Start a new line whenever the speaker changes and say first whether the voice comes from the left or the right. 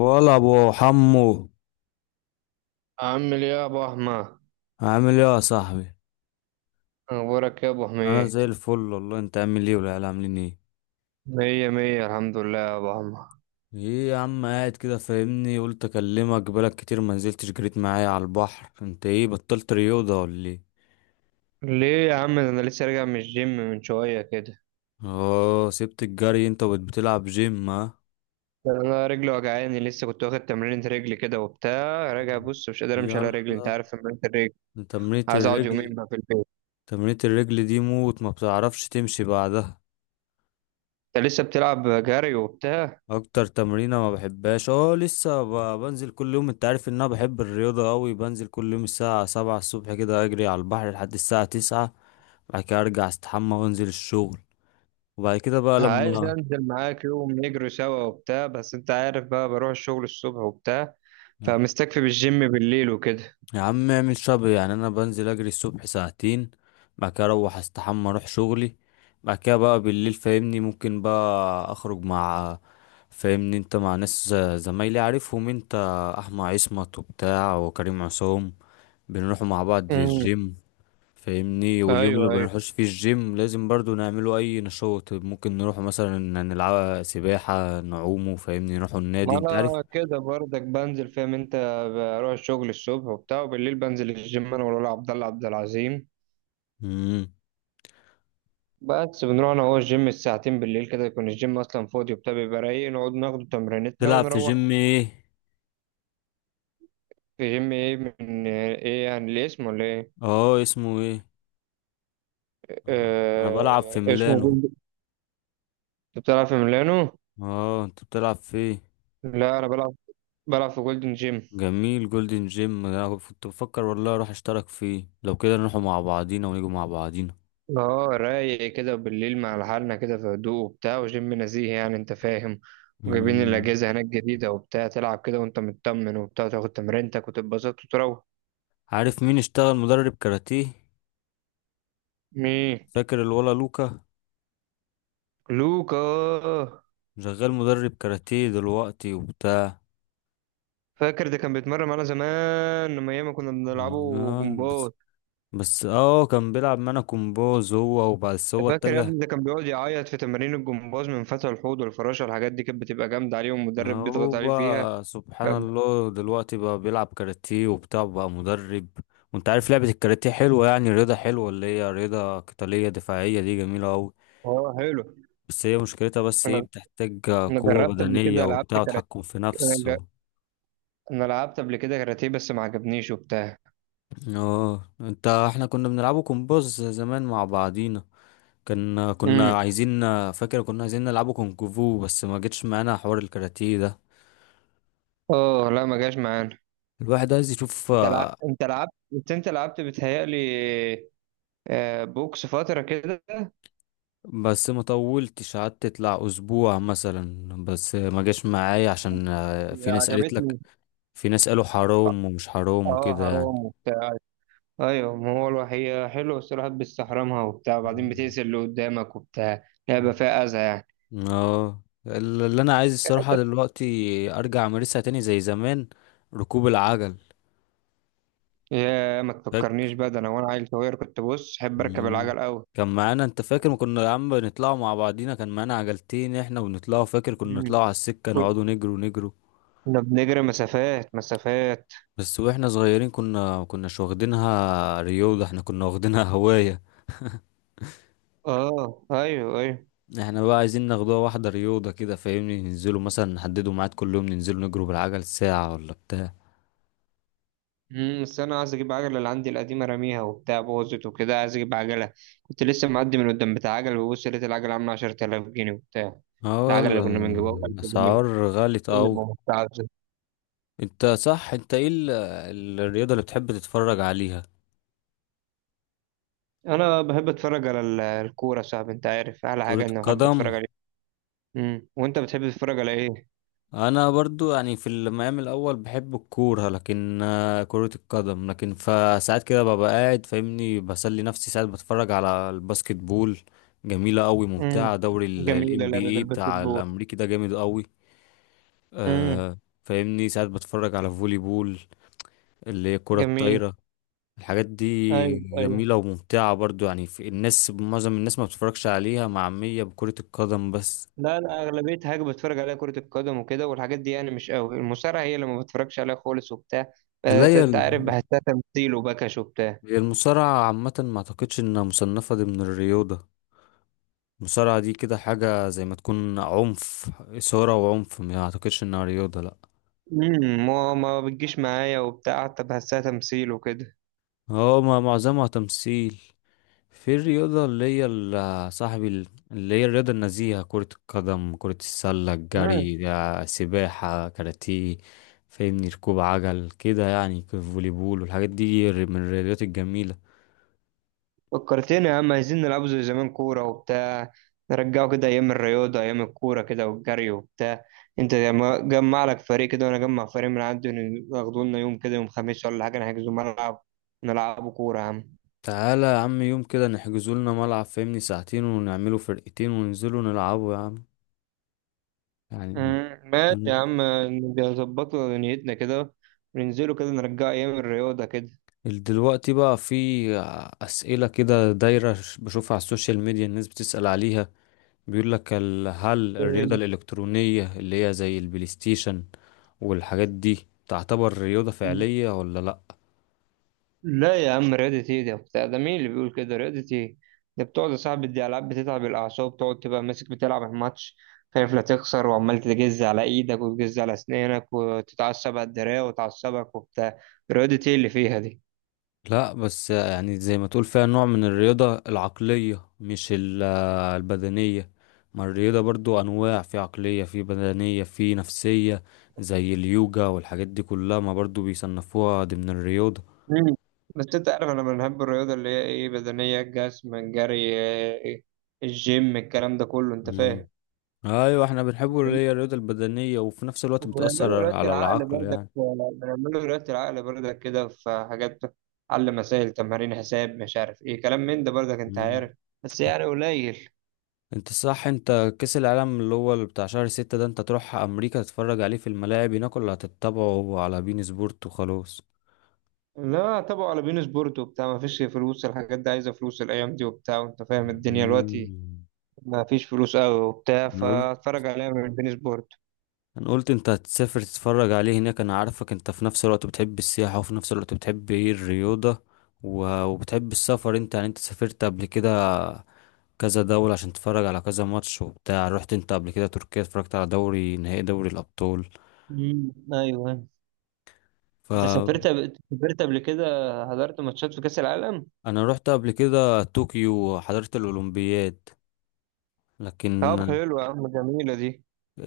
left: ولا ابو حمو
right: عامل ايه يا ابو احمد؟
left: عامل ايه يا صاحبي.
right: اخبارك يا ابو
left: انا
right: حميد؟
left: زي الفل والله، انت عامل ايه والعيال عاملين ايه؟
right: مية مية الحمد لله يا ابو احمد.
left: ايه يا عم قاعد كده فاهمني؟ قلت اكلمك بقالك كتير ما نزلتش جريت معايا على البحر. انت ايه بطلت رياضه ولا ايه؟
right: ليه يا عم؟ ده انا لسه راجع من الجيم من شويه كده.
left: اه سبت الجري انت وبقيت بتلعب جيم؟ ها؟
right: ده انا رجلي وجعاني لسه، كنت واخد تمرينة رجلي كده وبتاع، راجع بص مش قادر امشي على
left: يلا.
right: رجلي، انت عارف تمرينة الرجل.
left: تمرينة
right: عايز اقعد يومين
left: الرجل.
right: بقى في البيت.
left: تمرينة الرجل دي موت، ما بتعرفش تمشي بعدها.
right: انت لسه بتلعب جري وبتاع؟
left: اكتر تمرينة ما بحبهاش. اه لسه بنزل كل يوم. انت عارف ان انا بحب الرياضة قوي. بنزل كل يوم الساعة 7 الصبح كده، اجري على البحر لحد الساعة 9. بعد كده ارجع استحمى وانزل الشغل. وبعد كده بقى
right: عايز
left: لما
right: انزل معاك يوم نجري سوا وبتاع، بس انت عارف بقى بروح الشغل الصبح وبتاع،
left: يا
right: فمستكفي بالجيم بالليل وكده.
left: يا عم اعمل شبه يعني. انا بنزل اجري الصبح ساعتين. بعد كده اروح استحمى اروح شغلي. بعد كده بقى بالليل فاهمني ممكن بقى اخرج مع فاهمني انت مع ناس، زمايلي عارفهم انت، احمد عصمت وبتاع وكريم عصام. بنروح مع بعض
right: امم.
left: الجيم. فاهمني واليوم
right: ايوه
left: اللي
right: ايوه،
left: بنروحش فيه الجيم لازم برضو نعمله اي نشاط، ممكن نروح مثلا نلعب سباحة نعومه، فاهمني نروح النادي
right: ما
left: انت عارف.
right: انا كده برضك بنزل، فاهم انت؟ بروح الشغل الصبح وبتاع وبالليل بنزل الجيم انا والولا عبد الله عبد العظيم.
left: مم.
right: بس بنروح انا هو الجيم الساعتين بالليل كده، يكون الجيم اصلا فاضي وبتاع، بيبقى رايق، نقعد ناخد تمرينتنا
left: تلعب في
right: ونروح.
left: جيم ايه؟
right: في جيم ايه من ايه يعني؟ ليه اسمه ولا ايه؟
left: اه اسمه ايه؟ آه، انا بلعب في
right: آه اسمه
left: ميلانو.
right: جولد. انت بتلعب في ميلانو؟
left: اه انت بتلعب في ايه؟
right: لا، انا بلعب بلعب في جولدن جيم.
left: جميل جولدن جيم. انا كنت بفكر والله اروح اشترك فيه. لو كده نروحوا مع بعضينا ونيجوا مع بعضينا.
right: اه رايق كده بالليل مع لحالنا كده في هدوء وبتاع، وجيم نزيه يعني، انت فاهم؟ وجايبين
left: مم.
right: الاجهزه هناك جديده وبتاع، تلعب كده وانت مطمن وبتاع، تاخد تمرينتك وتتبسط وتروح.
left: عارف مين اشتغل مدرب كاراتيه؟
right: مين
left: فاكر الولا لوكا؟
right: لوكا؟
left: شغال مدرب كاراتيه دلوقتي وبتاع.
right: فاكر ده كان بيتمرن معانا زمان لما ايام ما كنا
left: مم،
right: بنلعبه
left: آه، بس
right: جمباز.
left: بس كان بيلعب معانا كومبوز، هو وبس،
right: أنت
left: هو
right: فاكر يا
left: اتجه.
right: ابني؟ ده كان بيقعد يعيط في تمارين الجمباز من فتح الحوض والفراشه، الحاجات دي كانت بتبقى جامده عليه والمدرب
left: هو
right: بيضغط عليه فيها.
left: بقى سبحان الله دلوقتي بقى بيلعب كاراتيه وبتاع، بقى مدرب. وانت عارف لعبة الكاراتيه حلوة يعني، رياضة حلوة اللي هي رياضة قتالية دفاعية، دي جميلة أوي.
right: اه حلو.
left: بس هي مشكلتها بس ايه،
right: انا
left: بتحتاج
right: انا
left: قوة
right: جربت قبل
left: بدنية
right: كده، لعبت
left: وبتاع وتحكم في نفس
right: كاراتيه.
left: و...
right: انا لعبت قبل كده كاراتيه بس ما عجبنيش وبتاع.
left: اه انت احنا كنا بنلعبه كومبوز زمان مع بعضينا. كنا
right: امم.
left: كنا عايزين فاكر كنا عايزين نلعبه كونغ فو بس ما جتش معانا حوار الكاراتيه ده.
right: اه لا ما جاش معانا.
left: الواحد عايز يشوف
right: انت لعبت، انت لعبت، بس انت لعبت بتهيألي بوكس فترة كده،
left: بس ما طولتش، قعدت تطلع اسبوع مثلا، بس ما جاش معايا عشان في ناس قالت لك،
right: عجبتني.
left: في ناس قالوا حرام ومش حرام
right: اه
left: وكده يعني.
right: حرام وبتاع. ايوه، ما هو الوحية حلوة بس الواحد بيستحرمها وبتاع، وبعدين بتقتل اللي قدامك وبتاع، لعبة فيها أذى يعني.
left: اه اللي انا عايز الصراحه دلوقتي، ارجع امارسها تاني زي زمان. ركوب العجل.
right: يا ما تفكرنيش بقى، ده انا وانا عيل صغير كنت بص احب اركب
left: مم.
right: العجل قوي.
left: كان معانا، انت فاكر ما كنا يا عم بنطلعوا مع بعضينا؟ كان معانا عجلتين احنا ونطلعوا. فاكر كنا
right: مم.
left: نطلعوا على السكة نقعدوا نجروا نجروا.
right: كنا بنجري مسافات مسافات.
left: بس واحنا صغيرين كنا ما كناش واخدينها رياضة، احنا كنا واخدينها هواية.
right: اه ايوه ايوه.
left: احنا بقى عايزين ناخدوها واحدة رياضة كده، فاهمني ننزلوا مثلا نحددوا ميعاد كل يوم ننزلوا نجروا بالعجل ساعة ولا بتاع.
right: امم، بس انا عايز اجيب عجله، اللي عندي القديمه راميها وبتاع، بوظت وكده، عايز اجيب عجله. كنت لسه معدي من قدام بتاع عجل، ببص لقيت العجله عامله 10000 جنيه وبتاع.
left: اه
right: العجله اللي كنا بنجيبها ب 1000 جنيه.
left: اسعار غالية
right: إيه يا
left: اوي.
right: ماما بتاع-
left: انت صح، انت ايه الرياضة اللي بتحب تتفرج عليها؟
right: انا بحب اتفرج على الكوره يا صاحبي، انت عارف احلى
left: كرة
right: حاجه اني بحب
left: القدم.
right: اتفرج عليه. امم، وانت بتحب تتفرج على ايه؟
left: انا برضو يعني في المقام الاول بحب الكوره، لكن كرة القدم. لكن فساعات كده ببقى قاعد فاهمني بسلي نفسي، ساعات بتفرج على الباسكت بول. جميلة قوي
right: امم،
left: ممتعة، دوري
right: جميله
left: الام
right: لعبه
left: بي اي بتاع
right: الباسكتبول.
left: الامريكي ده جامد قوي.
right: امم.
left: آه. فاهمني ساعات بتفرج على فولي بول، اللي هي الكرة
right: جميل.
left: الطايرة. الحاجات دي
right: ايوه ايوه.
left: جميلة وممتعة برضو. يعني في الناس، معظم الناس ما بتتفرجش عليها، معمية بكرة القدم بس.
right: لا لا، أغلبية حاجة بتفرج عليها كرة القدم وكده والحاجات دي، يعني مش قوي، المصارعة هي اللي ما بتفرجش عليها خالص وبتاع.
left: لا،
right: أنت عارف بحسها تمثيل وبكش وبتاع.
left: هي المصارعة عامة ما اعتقدش انها مصنفة ضمن الرياضة. المصارعة دي كده حاجة زي ما تكون عنف، إثارة وعنف. ما اعتقدش انها رياضة، لا.
right: امم، ما بتجيش معايا وبتاع، حتى بحسها تمثيل وكده.
left: هو ما معظمها تمثيل. في الرياضة اللي هي صاحبي اللي هي الرياضة النزيهة، كرة القدم، كرة السلة،
right: آه،
left: الجري ده، سباحة، كاراتيه. فاهمني ركوب عجل كده يعني، كيف فولي بول والحاجات دي من الرياضات الجميلة.
right: فكرتني يا عم، عايزين نلعبوا زي زمان كورة وبتاع، نرجعوا كده أيام الرياضة، أيام الكورة كده والجري وبتاع. أنت جمع لك فريق كده، وأنا أجمع فريق من عندي، ياخدوا لنا يوم كده، يوم خميس ولا حاجة، نحجزوا ملعب، نلعبوا كورة يا عم.
left: تعالى يا عم يوم كده، نحجزوا لنا ملعب فاهمني ساعتين، ونعملوا فرقتين وننزلوا نلعبوا يا عم. يعني
right: مم، ماشي
left: أن-
right: يا عم. نبقى نظبطوا دنيتنا كده، وننزلوا كده نرجع أيام الرياضة كده.
left: دلوقتي بقى في أسئلة كده دايرة، بشوفها على السوشيال ميديا، الناس بتسأل عليها. بيقول لك هل الرياضة
right: إيه؟
left: الإلكترونية اللي هي زي البلاي ستيشن والحاجات دي تعتبر رياضة فعلية ولا لأ؟
right: لا يا عم، رياضة ايه؟ ده بتاع، ده مين اللي بيقول كده رياضة ايه؟ ده بتقعد يا صاحبي، دي ألعاب بتتعب الأعصاب، تقعد تبقى ماسك بتلعب الماتش، خايف لا تخسر، وعمال تجز على إيدك وتجز على أسنانك، وتتعصب على الدراع وتعصبك وبتاع. رياضة ايه اللي فيها دي؟
left: لا بس يعني زي ما تقول فيها نوع من الرياضة العقلية، مش البدنية. ما الرياضة برضو أنواع، في عقلية، في بدنية، في نفسية. زي اليوجا والحاجات دي كلها ما برضو بيصنفوها ضمن الرياضة.
right: مم. بس انت عارف انا بنحب الرياضه اللي هي ايه، بدنيه، الجسم، الجري، إيه، الجيم، الكلام ده كله، انت
left: مم.
right: فاهم.
left: أيوة احنا بنحبه اللي هي الرياضة البدنية، وفي نفس الوقت
right: وبنعمله
left: بتأثر
right: رياضة
left: على
right: العقل
left: العقل
right: برضك،
left: يعني.
right: بنعمله رياضة العقل برضك كده، في حاجات على مسائل تمارين حساب مش عارف ايه، كلام من ده برضك، انت
left: مم.
right: عارف. بس يعني قليل.
left: انت صح. انت كأس العالم اللي هو اللي بتاع شهر 6 ده، انت تروح أمريكا تتفرج عليه في الملاعب هناك ولا هتتابعه على بين سبورت وخلاص؟
right: لا طبعا على بين سبورت وبتاع، ما فيش فلوس، الحاجات دي عايزة فلوس الأيام دي وبتاع، وانت فاهم الدنيا دلوقتي.
left: مم.
right: ما فيش فلوس قوي وبتاع،
left: انا قلت
right: فاتفرج عليها من بين سبورت.
left: انا قلت انت هتسافر تتفرج عليه هناك. انا عارفك انت في نفس الوقت بتحب السياحة، وفي نفس الوقت بتحب ايه، الرياضة وبتحب السفر. انت يعني انت سافرت قبل كده كذا دولة عشان تتفرج على كذا ماتش وبتاع. رحت انت قبل كده تركيا اتفرجت على دوري نهائي دوري الأبطال.
right: ايوه. انت
left: فانا
right: سافرت قبل كده حضرت ماتشات في كأس العالم؟
left: رحت قبل كده طوكيو وحضرت الأولمبياد. لكن
right: طب حلو يا عم، جميلة دي.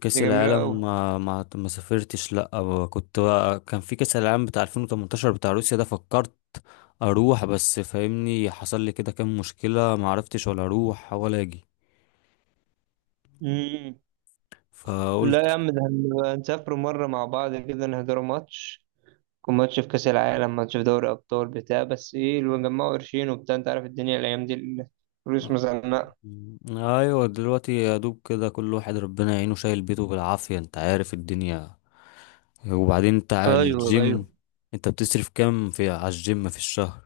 left: كأس
right: دي
left: العالم
right: جميلة
left: ما سافرتش لا. أو كنت بقى، كان في كأس العالم بتاع 2018 بتاع روسيا ده، فكرت اروح، بس فاهمني حصل لي كده كام مشكلة، ما عرفتش ولا اروح ولا اجي،
right: قوي. لا يا
left: فقلت
right: عم، ده هنبقى نسافروا مرة مع بعض كده، نهدروا ماتش، يكون ماتش في كأس العالم، ماتش في دوري أبطال بتاع، بس إيه اللي جمعوا قرشين وبتاع، أنت عارف الدنيا الأيام دي، الفلوس
left: آه،
right: مزنقة.
left: ايوه دلوقتي يا دوب كده، كل واحد ربنا يعينه شايل بيته بالعافية، انت عارف الدنيا. وبعدين انت على
right: أيوه
left: الجيم،
right: أيوه.
left: انت بتصرف كام في على الجيم في الشهر؟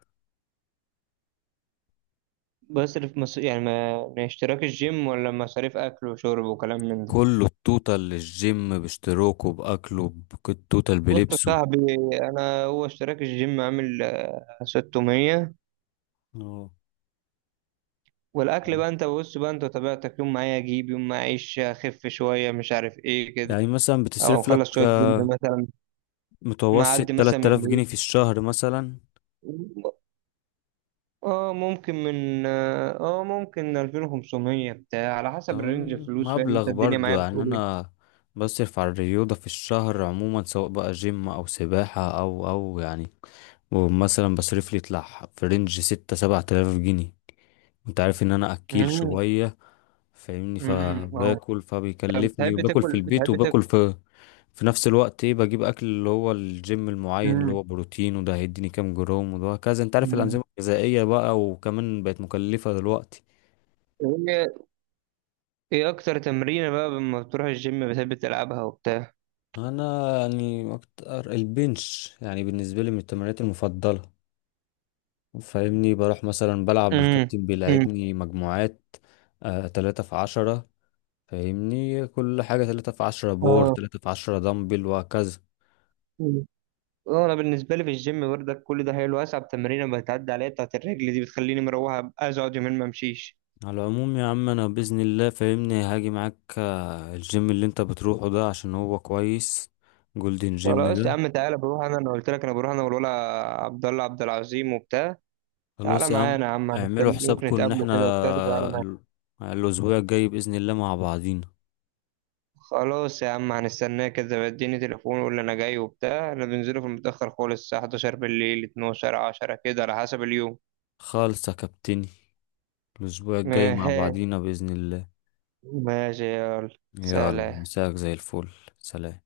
right: بصرف مص... يعني ما... ما اشتراك الجيم ولا مصاريف أكل وشرب وكلام من ده؟
left: كله التوتال للجيم، باشتراكه، باكله، التوتال
right: بص يا
left: بلبسه.
right: صاحبي، أنا هو اشتراك الجيم عامل 600.
left: اه
right: والأكل بقى أنت بص بقى، أنت طبيعتك يوم معايا أجيب، يوم معايا أعيش أخف شوية مش عارف إيه كده،
left: يعني مثلا
right: أو
left: بتصرف
right: أخلص
left: لك
right: شوية جيم مثلا.
left: متوسط
right: معدي مثلا
left: 3000
right: من
left: جنيه في الشهر مثلا؟
right: اه ممكن من اه آه، ممكن 2500 بتاع، على حسب الرينج
left: اه،
right: الفلوس، فاهم انت
left: مبلغ
right: الدنيا
left: برضو
right: معايا
left: يعني.
right: بتقول ايه.
left: انا بصرف على الرياضة في الشهر عموما، سواء بقى جيم او سباحة او يعني. ومثلا بصرف لي يطلع في رينج ستة سبعة آلاف جنيه. انت عارف ان انا اكيل
right: امم.
left: شوية. فاهمني
right: اه.
left: فباكل
right: طب
left: فبيكلفني،
right: بتحب
left: وباكل في
right: تاكل،
left: البيت
right: بتحب تاكل؟
left: وباكل في، في نفس الوقت ايه، بجيب اكل اللي هو الجيم المعين اللي
right: امم.
left: هو بروتين، وده هيديني كام جرام وده كذا. انت عارف
right: أمم.
left: الانظمه الغذائيه بقى وكمان بقت مكلفه دلوقتي.
right: ايه ايه اكتر تمرينة بقى لما بتروح الجيم بتحب تلعبها وبتاع؟
left: انا يعني اكتر البنش يعني بالنسبه لي من التمارين المفضله. فاهمني بروح مثلا بلعب
right: امم.
left: الكابتن
right: امم
left: بيلعبني مجموعات. آه تلاتة في عشرة. فاهمني كل حاجة تلاتة في عشرة بور،
right: اه.
left: تلاتة في عشرة دمبل، وهكذا.
right: أمم. اه، انا بالنسبه لي في الجيم برضك، كل ده حلو، اصعب تمرينه بتعدي عليا بتاعت الرجل دي، بتخليني مروحه أبقى عايز اقعد يومين ما امشيش.
left: على العموم يا عم انا باذن الله فاهمني هاجي معاك الجيم اللي انت بتروحه ده عشان هو كويس، جولدن جيم
right: خلاص يا
left: ده.
right: عم تعالى، بروح انا قلت لك انا بروح انا والولا عبد الله عبد العظيم وبتاع. تعالى
left: خلاص يا عم.
right: معانا يا عم،
left: اعملوا
right: هنستنى ممكن
left: حسابكم ان
right: نتقابله
left: احنا
right: كده وبتاع، تعالى معانا.
left: الاسبوع الجاي باذن الله مع بعضينا.
right: خلاص يا عم، هنستناه كده، اديني تليفون وقول لي انا جاي وبتاع، انا بنزله في المتأخر خالص الساعة 11 بالليل، 12، 10 كده على حسب اليوم.
left: خالص يا كابتني، الاسبوع الجاي مع بعضينا باذن الله.
right: ماشي يلا.
left: يلا،
right: سلام.
left: مساك زي الفل. سلام.